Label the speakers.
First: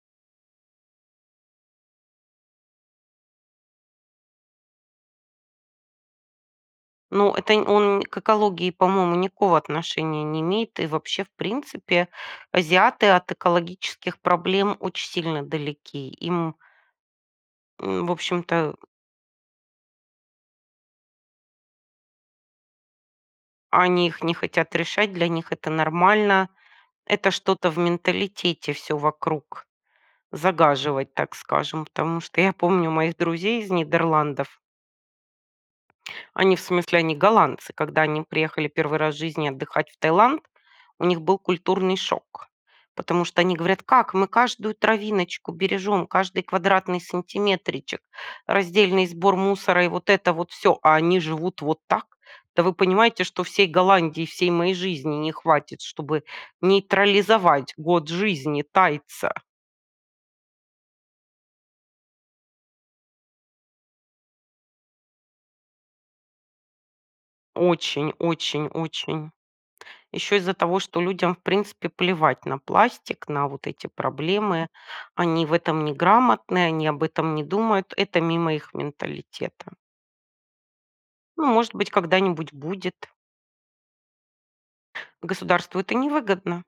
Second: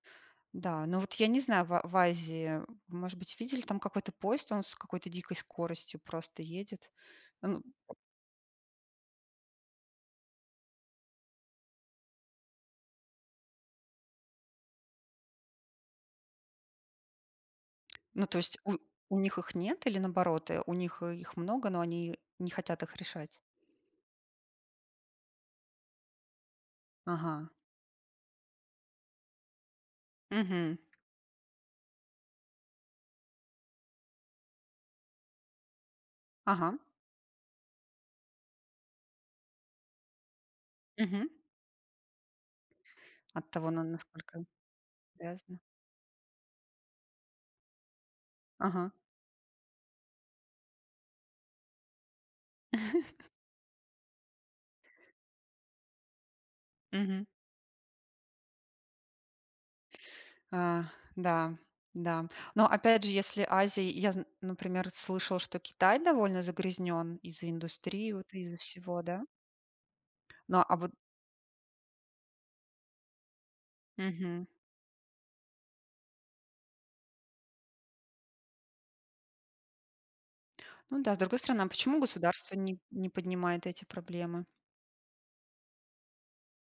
Speaker 1: Да, ну вот я не знаю, ва в Азии, может быть, видели там какой-то поезд, он с какой-то дикой скоростью просто едет,
Speaker 2: Ну,
Speaker 1: а,
Speaker 2: это
Speaker 1: ну
Speaker 2: нь он к экологии, по-моему, никакого отношения не имеет. И вообще, в принципе, азиаты от экологических проблем очень сильно далеки. Им в
Speaker 1: Ну, то есть
Speaker 2: общем-то, э
Speaker 1: у у них их нет или наоборот, э, у них, э, их много, но они не хотят их решать?
Speaker 2: Они их не хотят решать, для них это нормально. Это
Speaker 1: Ага.
Speaker 2: что-то в менталитете всё вокруг
Speaker 1: Мгм.
Speaker 2: загаживать, так скажем. Потому что я помню моих друзей из Нидерландов. Они, в
Speaker 1: Ага.
Speaker 2: смысле, они голландцы, когда они приехали 1 раз в жизни отдыхать в Таиланд, у них
Speaker 1: Мгм.
Speaker 2: был культурный шок. Потому что
Speaker 1: От
Speaker 2: они
Speaker 1: того,
Speaker 2: говорят:
Speaker 1: на
Speaker 2: "Как? Мы
Speaker 1: насколько
Speaker 2: каждую травиночку
Speaker 1: грязно.
Speaker 2: бережем, каждый квадратный сантиметричек,
Speaker 1: Ага.
Speaker 2: раздельный сбор мусора и вот это вот всё, а они живут вот так? Да вы понимаете, что всей Голландии, всей моей жизни не хватит, чтобы
Speaker 1: Мгм.
Speaker 2: нейтрализовать год жизни тайца".
Speaker 1: Ах, да, да. Но опять же, если Азия и я зн например, слышала, что Китай довольно загрязнён из-за индустрии
Speaker 2: Очень
Speaker 1: вот и из-за
Speaker 2: очень
Speaker 1: всего, да?
Speaker 2: очень. Еще из-за
Speaker 1: Но а
Speaker 2: того,
Speaker 1: вот
Speaker 2: что людям в принципе плевать на пластик, на вот эти
Speaker 1: Мгм.
Speaker 2: проблемы. Они в этом неграмотны, они об этом не думают. Это мимо их менталитета.
Speaker 1: Ну да, с другой
Speaker 2: Ну
Speaker 1: стороны, а
Speaker 2: может быть,
Speaker 1: почему государство
Speaker 2: когда-нибудь
Speaker 1: нип не
Speaker 2: будет.
Speaker 1: поднимает эти проблемы?
Speaker 2: Государству это невыгодно.